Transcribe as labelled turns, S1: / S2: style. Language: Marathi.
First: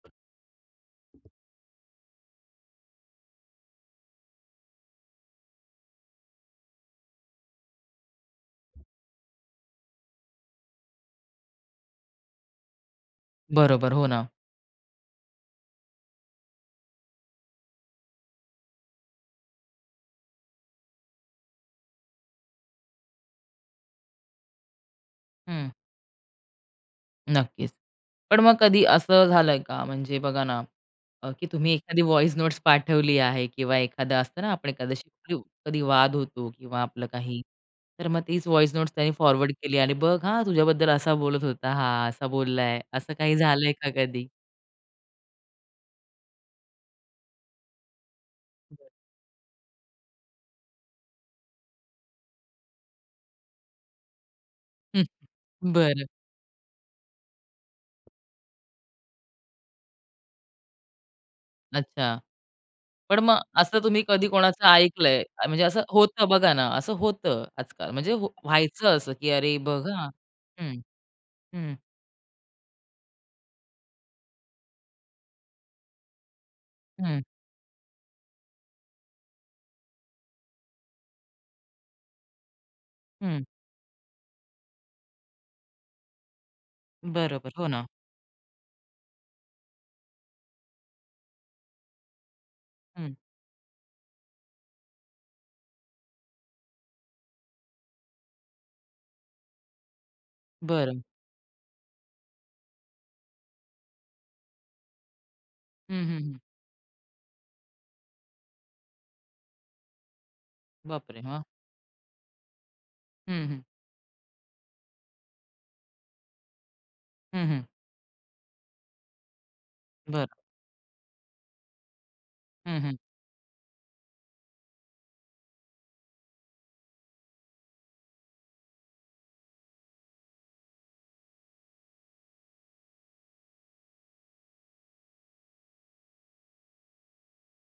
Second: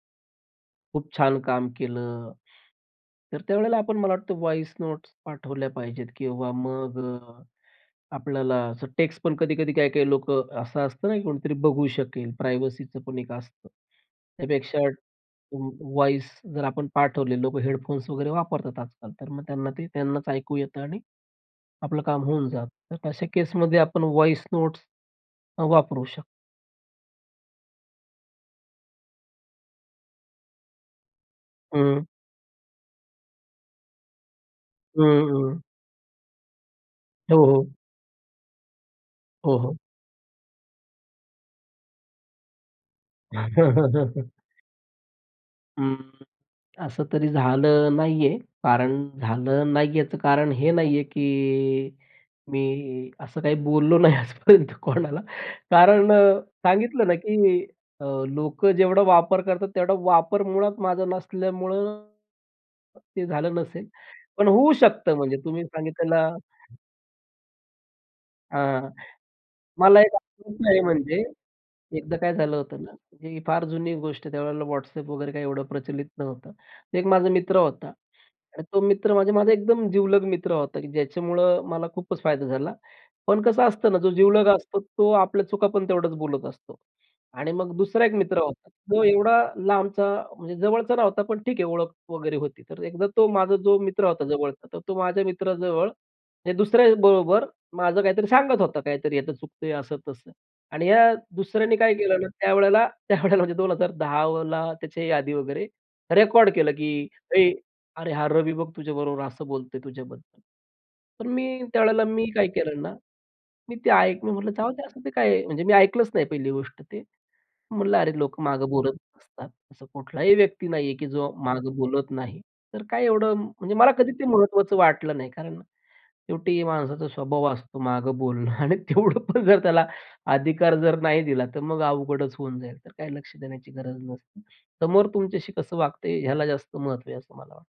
S1: खूप छान काम केलं. तर त्यावेळेला आपण मला वाटतं व्हॉईस नोट्स पाठवल्या पाहिजेत किंवा मग अ, आपल्याला टेक्स्ट पण कधी-कधी काही, काही लोकं असं असतं ना, की कोणीतरी बघू शकेल. प्रायव्हसीच पण एक असतं.
S2: बरोबर, हो ना.
S1: त्यापेक्षा वॉईस जर आपण पाठवले लोक हेडफोन्स वगैरे वापरतात आजकाल, तर मग त्यांना ते त्यांनाच ऐकू येतं आणि आपलं काम होऊन जातं. तर अशा केसमध्ये आपण व्हॉईस नोट्स अ,
S2: हं.
S1: वापरू शकतो.
S2: नक्कीच. पण मग कधी असं झालंय का म्हणजे बघा ना, अ, की तुम्ही एखादी
S1: हं.
S2: व्हॉईस नोट्स पाठवली आहे किंवा एखादं असतं ना, आपण
S1: हं,
S2: [unintelligible]
S1: हं.
S2: कधी वाद होतो किंवा आपलं
S1: हो,
S2: काही
S1: हो.
S2: तर मग तीच व्हॉईस नोट्स त्यांनी फॉरवर्ड
S1: हो, हो.
S2: केली आणि "बघ हां तुझ्याबद्दल असा बोलत होता हा असा बोललाय" असं काही झालंय का कधी?
S1: हं. असं तरी झालं नाहीये,
S2: बरं.
S1: कारण झालं नाहीये याचं कारण हे नाहीये, की मी असं काही बोललो नाही आजपर्यंत
S2: हं,
S1: कोणाला.
S2: हं बरं.
S1: कारण अ, सांगितलं ना, की अ, लोकं जेवढा वापर करतात तेवढा वापर मुळात माझा नसल्यामुळं
S2: अच्छा, पण
S1: ते
S2: मग
S1: झालं
S2: असं
S1: नसेल.
S2: तुम्ही कधी
S1: पण
S2: कोणाचं
S1: होऊ शकतं
S2: ऐकलंय
S1: म्हणजे
S2: म्हणजे
S1: तुम्ही
S2: असं होतं
S1: सांगितलेलं.
S2: बघा ना, असं होतं आजकाल म्हणजे
S1: हां,
S2: व्हायचं असं, की "अरे बघ
S1: मला
S2: हां."
S1: एक अनुभव
S2: हं,
S1: आहे. म्हणजे
S2: हं.
S1: एकदा काय झालं होतं ना, की फार जुनी गोष्ट आहे त्यावेळेला WhatsApp वगैरे काय एवढं प्रचलित नव्हतं. 1
S2: हं.
S1: माझा मित्र होता आणि तो मित्र म्हणजे माझा एकदम जीवलग मित्र होता की ज्याच्यामुळं मला खूपच फायदा झाला. पण
S2: हं.
S1: कसं असतं ना, जो जिवलग असतो तो आपल्या चुका पण तेवढंच बोलत असतो आणि
S2: बरोबर, हो
S1: मग
S2: ना.
S1: दुसरा एक मित्र होता. तो एवढा लांबचा म्हणजे जवळचा नव्हता पण ठीक आहे ओळख वगैरे होती तर एकदा
S2: हं.
S1: तो माझा जो मित्र होता जवळचा तर तो माझ्या मित्राजवळ हे दुसऱ्याबरोबर माझं काहीतरी सांगत होता काहीतरी चुकतंय असं तसं, आणि
S2: बरं.
S1: ह्या दुसऱ्याने काय केलं ना त्यावेळेला, त्यावेळेला म्हणजे 2010ला त्याची ही आदी वगैरे
S2: हं, हं, हं.
S1: रेकॉर्ड केलं, की "ए अरे हा रवी बघ तुझ्याबरोबर असं बोलतोय तुझ्याबद्दल."
S2: बापरे!
S1: पण
S2: हा.
S1: मी त्यावेळेला मी काय केलं ना
S2: हं, हं.
S1: मी ते ऐकलं. मी म्हटलं जाऊद्या ते काय आहे म्हणजे मी ऐकलंच नाही पहिली गोष्ट ते,
S2: हं, हं.
S1: म्हटलं अरे लोक मागे बोलत असतात. असा
S2: बरं.
S1: कुठलाही व्यक्ती नाहीये की जो माग बोलत नाही
S2: हं,
S1: तर
S2: हं.
S1: काय एवढं म्हणजे मला कधी ते महत्त्वाचं वाटलं नाही कारण शेवटी माणसाचा स्वभाव असतो मागं बोलणं आणि तेवढं पण जर त्याला अधिकार जर नाही दिला तर मग अवघडच होऊन जाईल तर काही लक्ष देण्याची गरज नसते. समोर तुमच्याशी कसं वागतंय ह्याला जास्त महत्त्व आहे असं मला वाटतं.